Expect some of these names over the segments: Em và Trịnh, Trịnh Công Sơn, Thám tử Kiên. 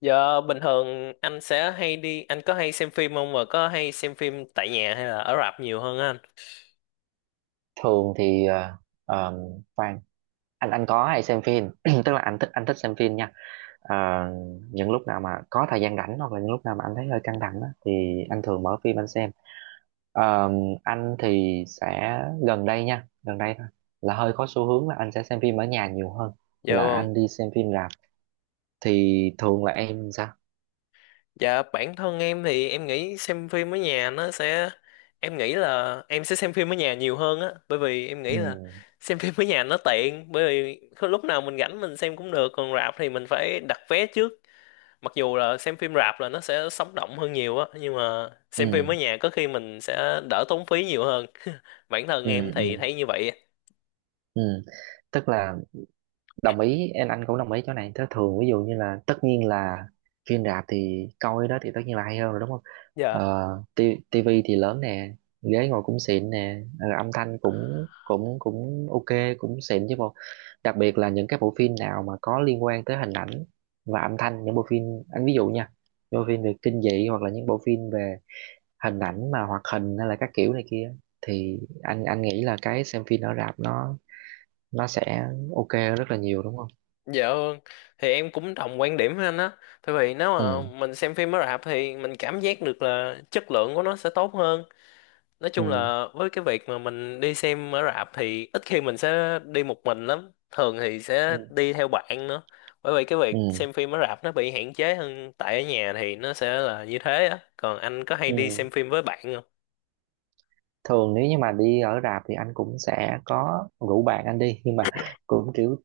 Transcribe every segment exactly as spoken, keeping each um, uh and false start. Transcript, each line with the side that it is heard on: left: Giờ bình thường anh sẽ hay đi, anh có hay xem phim không và có hay xem phim tại nhà hay là ở rạp nhiều hơn anh?
right: Thường thì ờ, ờ, khoan. Anh anh có hay xem phim, tức là anh thích anh thích xem phim nha. Ờ, những lúc nào mà có thời gian rảnh hoặc là những lúc nào mà anh thấy hơi căng thẳng á, thì anh thường mở phim anh xem. Ờ, anh thì sẽ, gần đây nha, gần đây thôi, là hơi có xu hướng là anh sẽ xem phim ở nhà nhiều hơn
left: Dạ
right: là
left: vâng.
right: anh đi xem phim rạp. Thì thường là em sao?
left: Dạ bản thân em thì em nghĩ xem phim ở nhà nó sẽ em nghĩ là em sẽ xem phim ở nhà nhiều hơn á, bởi vì em
right: Ừ,
left: nghĩ là xem phim ở nhà nó tiện, bởi vì có lúc nào mình rảnh mình xem cũng được, còn rạp thì mình phải đặt vé trước. Mặc dù là xem phim rạp là nó sẽ sống động hơn nhiều á, nhưng mà xem phim ở
right: ừ,
left: nhà có khi mình sẽ đỡ tốn phí nhiều hơn. Bản thân
right: ừ,
left: em thì
right: ừ,
left: thấy như vậy á.
right: ừ. tức là đồng ý em, anh cũng đồng ý chỗ này. Thế thường ví dụ như là, tất nhiên là phim rạp thì coi đó thì tất nhiên là hay hơn rồi, đúng không?
left: Dạ.
right: ờ, ti- Tivi thì lớn nè, ghế ngồi cũng xịn nè, ờ, âm thanh cũng cũng cũng ok, cũng xịn chứ bộ. Đặc biệt là những cái bộ phim nào mà có liên quan tới hình ảnh và âm thanh, những bộ phim, anh ví dụ nha, những bộ phim về kinh dị hoặc là những bộ phim về hình ảnh mà hoạt hình hay là các kiểu này kia, thì anh anh nghĩ là cái xem phim ở rạp nó nó sẽ ok hơn rất là nhiều, đúng không?
left: Dạ vâng, thì em cũng đồng quan điểm với anh á. Tại vì nếu
right: Ừ,
left: mà mình xem phim mới rạp thì mình cảm giác được là chất lượng của nó sẽ tốt hơn. Nói chung
right: ừ,
left: là với cái việc mà mình đi xem ở rạp thì ít khi mình sẽ đi một mình lắm. Thường thì sẽ
right: ừ,
left: đi theo bạn nữa. Bởi vì cái
right: ừ
left: việc xem phim ở rạp nó bị hạn chế hơn tại ở nhà thì nó sẽ là như thế á. Còn anh có hay đi
right: ừ.
left: xem phim với bạn không?
right: Thường nếu như mà đi ở rạp thì anh cũng sẽ có rủ bạn anh đi, nhưng mà cũng kiểu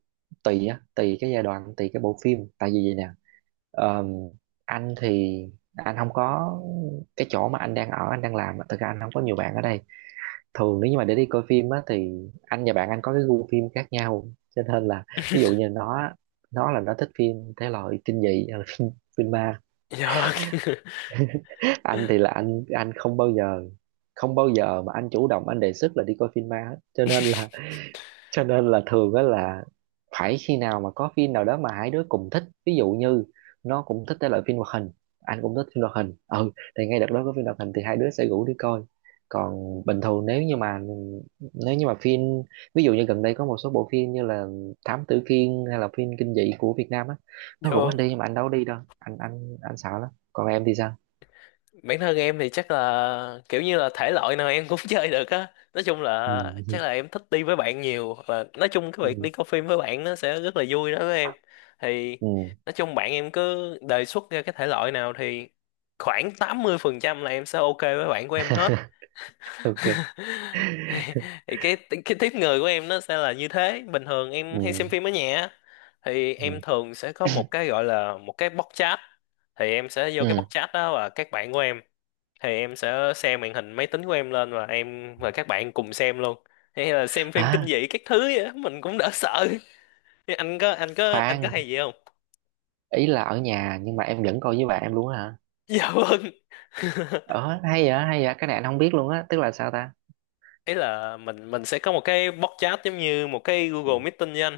right: tùy á, tùy cái giai đoạn, tùy cái bộ phim, tại vì vậy nè. Ờm, anh thì anh không có, cái chỗ mà anh đang ở, anh đang làm á, thực ra anh không có nhiều bạn ở đây. Thường nếu như mà để đi coi phim á thì anh và bạn anh có cái gu phim khác nhau, cho nên là ví dụ như nó nó là nó thích phim thể loại kinh dị, ờ, phim, phim ma.
left: Dạ vâng.
right: Anh thì là anh anh không bao giờ, không bao giờ mà anh chủ động anh đề xuất là đi coi phim ma hết, cho nên là cho nên là thường á là phải khi nào mà có phim nào đó mà hai đứa cùng thích. Ví dụ như nó cũng thích cái loại phim hoạt hình, anh cũng thích phim hoạt hình, ừ, thì ngay đợt đó có phim hoạt hình thì hai đứa sẽ rủ đi coi. Còn bình thường nếu như mà, nếu như mà phim, ví dụ như gần đây có một số bộ phim như là Thám Tử Kiên hay là phim kinh dị của Việt Nam á, nó
left: Dạ
right: rủ anh
left: vâng.
right: đi nhưng mà anh đâu có đi đâu, anh anh anh sợ lắm. Còn em thì sao?
left: Bản thân em thì chắc là kiểu như là thể loại nào em cũng chơi được á. Nói chung là chắc là em thích đi với bạn nhiều, hoặc là nói chung cái
right: Ừ.
left: việc đi coi phim với bạn nó sẽ rất là vui đó với em. Thì
right: ừ
left: nói chung bạn em cứ đề xuất ra cái thể loại nào thì khoảng tám mươi phần trăm là em sẽ ok với bạn của em hết.
right: ok.
left: thì thì cái cái tiếp người của em nó sẽ là như thế. Bình thường
right: Ừ,
left: em hay xem phim ở nhà á, thì
right: ừ,
left: em thường sẽ có một cái gọi là một cái box chat, thì em sẽ vô cái box
right: ừ,
left: chat đó và các bạn của em, thì em sẽ xem màn hình máy tính của em lên và em và các bạn cùng xem luôn, hay là xem phim kinh
right: à,
left: dị các thứ vậy á, mình cũng đỡ sợ. Thế anh có anh có anh có
right: khoan,
left: hay gì không?
right: ý là ở nhà nhưng mà em vẫn coi với bạn em luôn á hả?
left: Dạ vâng.
right: Ờ hay vậy, hay vậy, cái này anh không biết luôn á, tức là sao ta?
left: Ấy là mình mình sẽ có một cái box chat giống như một cái Google
right: Ừ,
left: Meeting với anh.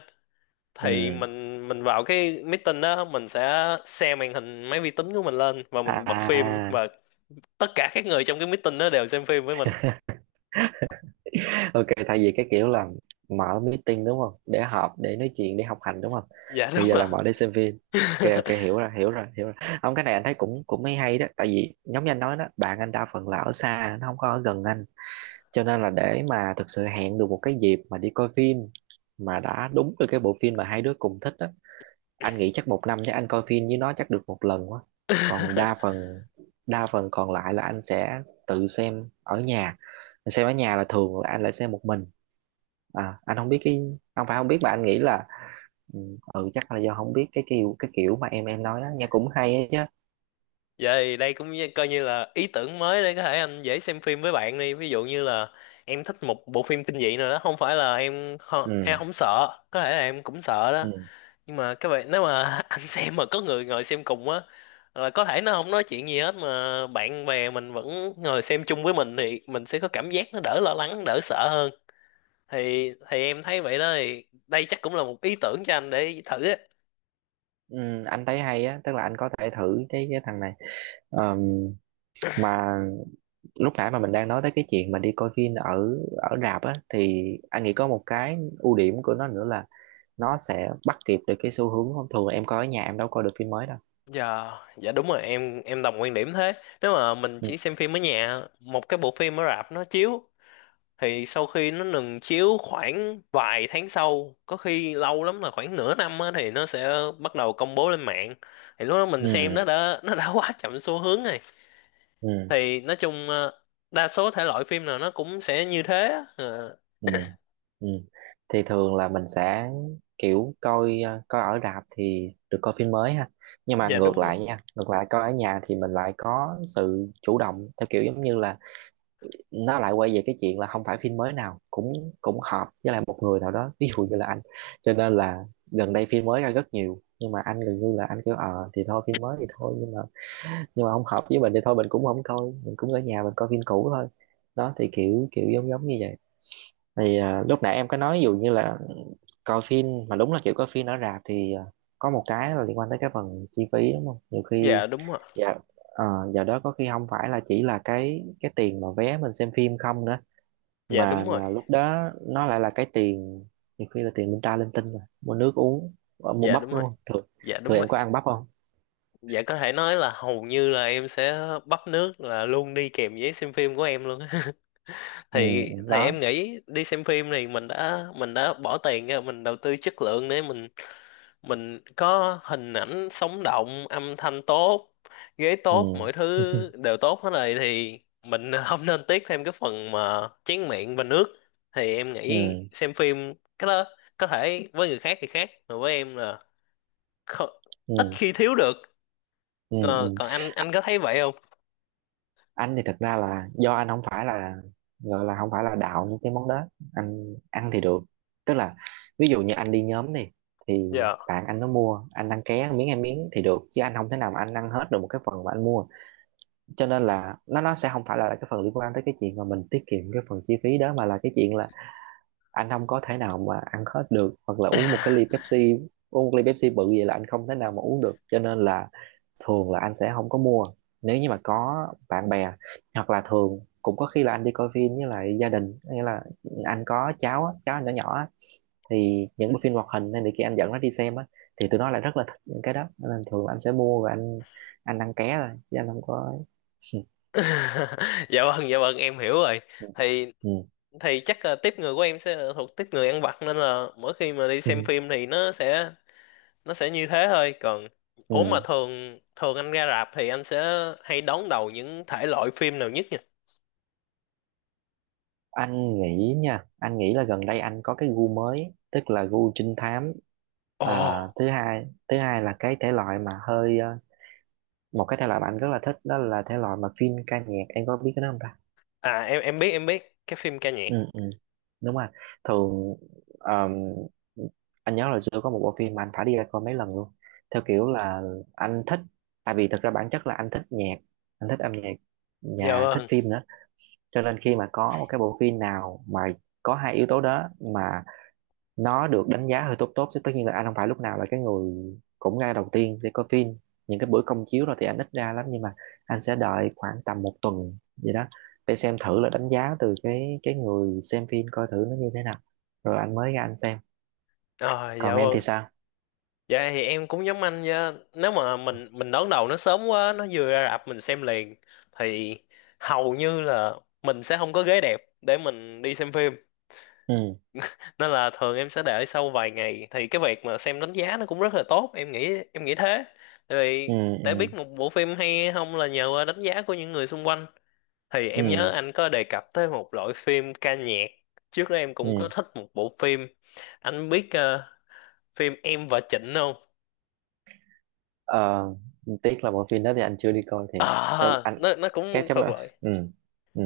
left: Thì
right: ừ,
left: mình mình vào cái meeting đó, mình sẽ share màn hình máy vi tính của mình lên và mình bật phim,
right: à,
left: và tất cả các người trong cái meeting đó đều xem phim với mình.
right: ok, thay vì cái kiểu là mở meeting, đúng không, để họp, để nói chuyện, để học hành, đúng không,
left: Dạ
right: thì
left: đúng
right: giờ
left: ạ.
right: là mở để xem phim. Ok, ok, hiểu rồi hiểu rồi hiểu rồi Không, cái này anh thấy cũng, cũng mới hay đó, tại vì giống như anh nói đó, bạn anh đa phần là ở xa, nó không có ở gần anh, cho nên là để mà thực sự hẹn được một cái dịp mà đi coi phim mà đã đúng được cái bộ phim mà hai đứa cùng thích á, anh nghĩ chắc một năm chắc anh coi phim với nó chắc được một lần quá. Còn đa phần, đa phần còn lại là anh sẽ tự xem ở nhà. Anh xem ở nhà là thường là anh lại xem một mình. À, anh không biết cái, không phải không biết mà anh nghĩ là ừ, ừ chắc là do không biết cái kiểu, cái kiểu mà em em nói đó nghe cũng hay ấy chứ.
left: Vậy đây cũng như- coi như là ý tưởng mới để có thể anh dễ xem phim với bạn đi. Ví dụ như là em thích một bộ phim kinh dị nào đó, không phải là em không, em
right: Ừ,
left: không sợ, có thể là em cũng sợ đó.
right: ừ,
left: Nhưng mà các bạn nếu mà anh xem mà có người ngồi xem cùng á, là có thể nó không nói chuyện gì hết mà bạn bè mình vẫn ngồi xem chung với mình thì mình sẽ có cảm giác nó đỡ lo lắng, đỡ sợ hơn. Thì thì em thấy vậy đó, thì đây chắc cũng là một ý tưởng cho anh để thử á.
right: ừ anh thấy hay á, tức là anh có thể thử cái cái thằng này. Ờm, mà lúc nãy mà mình đang nói tới cái chuyện mà đi coi phim ở, ở rạp á, thì anh nghĩ có một cái ưu điểm của nó nữa là nó sẽ bắt kịp được cái xu hướng. Không, thường em coi ở nhà em đâu coi được phim mới đâu.
left: Dạ, dạ đúng rồi, em em đồng quan điểm thế. Nếu mà mình
right: Ừ,
left: chỉ xem phim ở nhà, một cái bộ phim ở rạp nó chiếu, thì sau khi nó ngừng chiếu khoảng vài tháng sau, có khi lâu lắm là khoảng nửa năm á, thì nó sẽ bắt đầu công bố lên mạng. Thì lúc đó mình xem
right: ừ,
left: nó đã nó đã quá chậm xu hướng rồi.
right: ừ,
left: Thì nói chung ờ, đa số thể loại phim nào nó cũng sẽ như thế á. Ờ,
right: ừ ừ. Thì thường là mình sẽ kiểu coi, ờ, coi ở rạp thì được coi phim mới ha, nhưng mà
left: dạ
right: ngược
left: đúng rồi.
right: lại nha, ngược lại coi ở nhà thì mình lại có sự chủ động theo kiểu giống như là, nó lại quay về cái chuyện là không phải phim mới nào cũng, cũng hợp với lại một người nào đó, ví dụ như là anh, cho nên là gần đây phim mới ra rất nhiều nhưng mà anh gần như là anh kêu ờ thì thôi, phim mới thì thôi, nhưng mà nhưng mà không hợp với mình thì thôi mình cũng không coi, mình cũng ở nhà mình coi phim cũ thôi. Đó thì kiểu kiểu giống giống như vậy. Thì à, lúc nãy em có nói ví dụ như là coi phim mà đúng là kiểu coi phim ở rạp thì à, có một cái là liên quan tới cái phần chi phí, đúng không, nhiều khi,
left: Dạ đúng rồi.
right: dạ, ờ, giờ đó có khi không phải là chỉ là cái cái tiền mà vé mình xem phim không nữa,
left: Dạ đúng
right: mà
left: rồi.
right: mà lúc đó nó lại là cái tiền, nhiều khi là tiền linh ta linh tinh rồi, mua nước uống, ờ, mua
left: Dạ
right: bắp
left: đúng rồi.
right: luôn. Thường
left: Dạ
right: Thường
left: đúng rồi.
right: em có ăn bắp không?
left: Dạ có thể nói là hầu như là em sẽ bắt nước là luôn đi kèm giấy xem phim của em luôn á.
right: Ừ,
left: thì thì
right: đó,
left: em nghĩ đi xem phim thì mình đã mình đã bỏ tiền ra mình đầu tư chất lượng để mình mình có hình ảnh sống động, âm thanh tốt, ghế
right: ừ
left: tốt, mọi thứ đều tốt hết rồi, thì mình không nên tiếc thêm cái phần mà chén miệng và nước. Thì em nghĩ
right: ừ,
left: xem phim cái đó, có thể với người khác thì khác, mà với em là kho- ít
right: ừ,
left: khi thiếu được.
right: ừ,
left: Ờ,
right: ừ
left: còn anh anh có thấy vậy không?
right: anh thì thật ra là do anh không phải là, gọi là không phải là đạo những cái món đó, anh ăn thì được, tức là ví dụ như anh đi nhóm này thì
left: Dạ.
right: bạn anh nó mua, anh ăn ké miếng, ăn miếng thì được, chứ anh không thể nào mà anh ăn hết được một cái phần mà anh mua, cho nên là nó nó sẽ không phải là cái phần liên quan tới cái chuyện mà mình tiết kiệm cái phần chi phí đó, mà là cái chuyện là anh không có thể nào mà ăn hết được, hoặc là uống một cái ly Pepsi, uống một ly Pepsi bự vậy là anh không thể nào mà uống được, cho nên là thường là anh sẽ không có mua. Nếu như mà có bạn bè, hoặc là thường cũng có khi là anh đi coi phim với lại gia đình, nghĩa là anh có cháu á, cháu anh nhỏ nhỏ á, thì những bộ phim hoạt hình nên thì khi anh dẫn nó đi xem á, thì tụi nó lại rất là thích những cái đó, nên thường là anh sẽ mua và anh anh ăn ké thôi chứ anh không có ấy.
left: Dạ vâng, dạ vâng, em hiểu rồi. thì
right: Ừ.
left: thì chắc là tiếp người của em sẽ là thuộc tiếp người ăn vặt, nên là mỗi khi mà đi
right: Ừ.
left: xem
right: Ừ.
left: phim thì nó sẽ, nó sẽ như thế thôi. Còn ốm mà
right: Ừ.
left: thường thường anh ra rạp thì anh sẽ hay đón đầu những thể loại phim nào nhất nhỉ?
right: Anh nghĩ nha, anh nghĩ là gần đây anh có cái gu mới, tức là gu trinh thám.
left: Ồ.
right: À, thứ hai thứ hai là cái thể loại mà hơi ờ, một cái thể loại mà anh rất là thích, đó là thể loại mà chuyên ca nhạc, em có biết cái đó không ta?
left: À, em em biết, em biết cái phim ca nhạc.
right: Ừ, ừ. Đúng rồi. Thường um, anh nhớ là xưa có một bộ phim mà anh phải đi ra coi mấy lần luôn, theo kiểu là anh thích, tại vì thực ra bản chất là anh thích nhạc, anh thích âm nhạc
left: Dạ
right: và thích
left: vâng.
right: phim nữa, cho nên khi mà có một cái bộ phim nào mà có hai yếu tố đó mà nó được đánh giá hơi tốt tốt chứ, tất nhiên là anh không phải lúc nào là cái người cũng ngay đầu tiên để coi phim, những cái bữa công chiếu rồi thì anh ít ra lắm, nhưng mà anh sẽ đợi khoảng tầm một tuần gì đó để xem thử là đánh giá từ cái cái người xem phim coi thử nó như thế nào, rồi anh mới ra anh xem.
left: À,
right: Còn
left: dạ
right: em thì
left: vâng.
right: sao?
left: Dạ thì em cũng giống anh nha. Nếu mà mình mình đón đầu nó sớm quá, nó vừa ra rạp mình xem liền, thì hầu như là mình sẽ không có ghế đẹp để mình đi xem phim.
right: ừ
left: Nên là thường em sẽ đợi sau vài ngày thì cái việc mà xem đánh giá nó cũng rất là tốt, em nghĩ em nghĩ thế. Tại
right: ừ
left: vì để
right: ừ,
left: biết một bộ phim hay hay không là nhờ qua đánh giá của những người xung quanh. Thì em nhớ
right: ừ
left: anh có đề cập tới một loại phim ca nhạc. Trước đó em
right: ừ
left: cũng có thích một bộ phim. Anh biết ờ, phim Em và Trịnh không?
right: ờ tiếc là bộ phim đó thì anh chưa đi coi thiệt. Thế
left: Ờ,
right: anh,
left: nó nó
right: cái
left: cũng
right: cái
left: thuộc loại,
right: ừ, ừ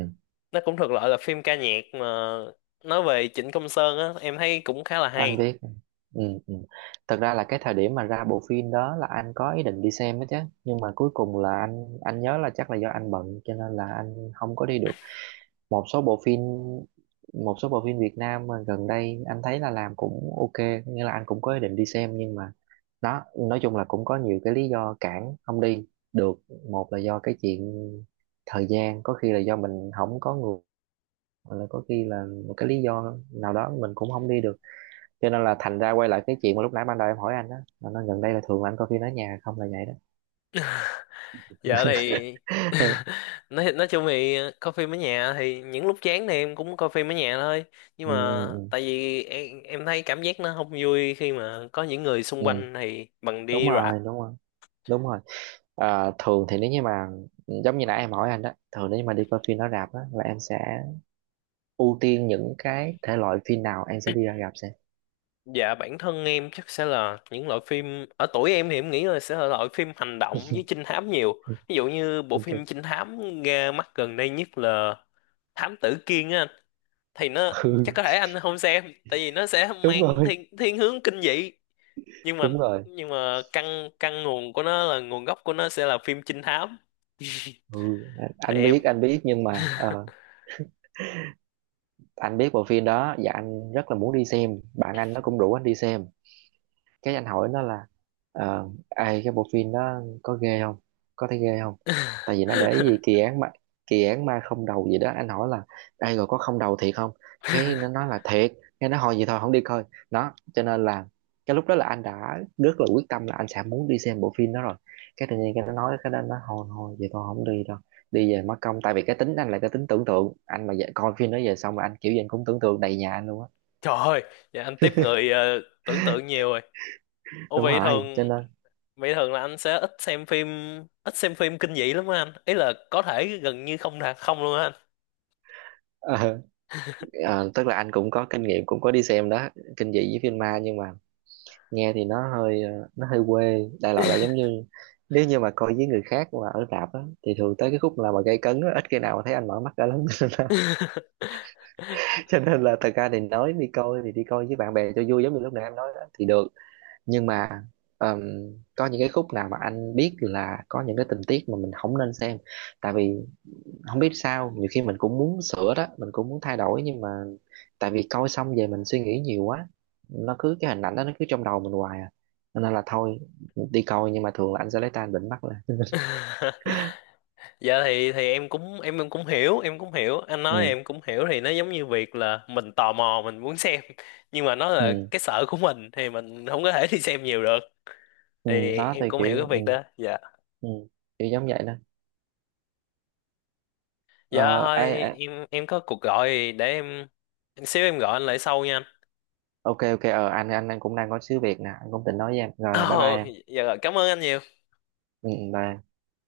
left: nó cũng thuộc loại là phim ca nhạc mà nói về Trịnh Công Sơn á, em thấy cũng khá là
right: anh
left: hay.
right: biết. Ừ, ừ. Thật ra là cái thời điểm mà ra bộ phim đó là anh có ý định đi xem đó chứ, nhưng mà cuối cùng là anh anh nhớ là chắc là do anh bận cho nên là anh không có đi được. Một số bộ phim, một số bộ phim Việt Nam mà gần đây anh thấy là làm cũng ok, nghĩa là anh cũng có ý định đi xem, nhưng mà đó, nói chung là cũng có nhiều cái lý do cản không đi được. Một là do cái chuyện thời gian, có khi là do mình không có người, hoặc là có khi là một cái lý do nào đó mình cũng không đi được, cho nên là thành ra quay lại cái chuyện mà lúc nãy ban đầu em hỏi anh đó là nó gần đây là thường là anh coi phim ở nhà không, là vậy đó.
left: Giờ thì
right: Ừ,
left: nói nói chung thì coi phim ở nhà, thì những lúc chán thì em cũng coi phim ở nhà thôi, nhưng
right: ừ,
left: mà
right: ừ.
left: tại vì em, em thấy cảm giác nó không vui khi mà có những người xung
right: Ừ.
left: quanh thì bằng
right: Đúng
left: đi rạp.
right: rồi, đúng rồi đúng rồi À, thường thì nếu như mà, ừ, giống như nãy em hỏi anh đó, thường nếu như mà đi coi phim ở rạp á là em sẽ ưu tiên những cái thể loại phim nào em sẽ đi ra rạp xem.
left: Dạ bản thân em chắc sẽ là những loại phim, ở tuổi em thì em nghĩ là sẽ là loại phim hành động với trinh thám nhiều. Ví dụ như bộ
right: Ừ, ok.
left: phim trinh thám ra mắt gần đây nhất là Thám Tử Kiên á anh, thì nó chắc
right: Ừ,
left: có thể anh không xem tại vì nó sẽ
right: đúng
left: mang
right: rồi,
left: thiên thiên hướng kinh dị, nhưng mà,
right: đúng rồi.
left: nhưng mà căn căn nguồn của nó, là nguồn gốc của nó sẽ là phim trinh thám.
right: Ừ,
left: Thì
right: anh
left: em.
right: biết, anh biết, nhưng mà ờ, anh biết bộ phim đó và anh rất là muốn đi xem. Bạn anh nó cũng rủ anh đi xem, cái anh hỏi nó là ờ, ai, cái bộ phim đó có ghê không, có thấy ghê không, tại vì nó để ý gì kỳ án ma, kỳ án ma không đầu gì đó, anh hỏi là ai rồi có không đầu thiệt không, cái nó nói là thiệt, cái nó hồi gì thôi không đi coi. Đó, cho nên là cái lúc đó là anh đã rất là quyết tâm là anh sẽ muốn đi xem bộ phim đó rồi, cái tự nhiên cái nó nói cái đó, nó hồi hồi vậy, thôi không đi đâu, đi về mất công, tại vì cái tính anh là cái tính tưởng tượng, anh mà về, coi phim đó về xong mà anh kiểu gì anh cũng tưởng tượng đầy nhà anh luôn á.
left: Trời ơi. Dạ anh tiếp người ờ, tưởng tượng nhiều rồi. Ủa
right: Đúng
left: vậy
right: rồi, cho
left: thường
right: nên
left: Vậy thường là anh sẽ ít xem phim ít xem phim kinh dị lắm á anh, ý là có thể gần như không là không luôn á anh.
right: Ờ, tức là anh cũng có kinh nghiệm cũng có đi xem đó, kinh dị với phim ma, nhưng mà nghe thì nó hơi ờ, nó hơi quê, đại loại là giống như nếu như mà coi với người khác mà ở rạp á thì thường tới cái khúc là mà gây cấn á, ít khi nào mà thấy anh mở mắt ra lắm cho nên là, cho nên là thật ra thì nói đi coi thì đi coi với bạn bè cho vui giống như lúc nãy em nói đó, thì được, nhưng mà ờm, có những cái khúc nào mà anh biết là có những cái tình tiết mà mình không nên xem, tại vì không biết sao nhiều khi mình cũng muốn sửa đó, mình cũng muốn thay đổi, nhưng mà tại vì coi xong về mình suy nghĩ nhiều quá, nó cứ cái hình ảnh đó nó cứ trong đầu mình hoài à. Cho nên là thôi, đi coi nhưng mà thường là anh sẽ lấy tay anh bịnh mắt lên.
left: Dạ thì thì em cũng, em em cũng hiểu, em cũng hiểu anh nói,
right: Ừ,
left: em cũng hiểu. Thì nó giống như việc là mình tò mò, mình muốn xem, nhưng mà nó là
right: ừ,
left: cái sở của mình thì mình không có thể đi xem nhiều được.
right: ừ
left: Thì
right: đó thì
left: em cũng hiểu cái
right: kiểu ừ,
left: việc đó. Dạ.
right: ừ kiểu giống vậy đó. Ờ
left: Dạ
right: ê,
left: thôi,
right: ê,
left: em em có cuộc gọi, để em, xíu em gọi anh lại sau nha anh.
right: ok, ok, ờ anh anh anh cũng đang có xíu việc nè, anh cũng định nói với em rồi, bye bye
left: Ồ.
right: em.
left: Dạ rồi, cảm ơn anh nhiều.
right: Ừ ừ, bye.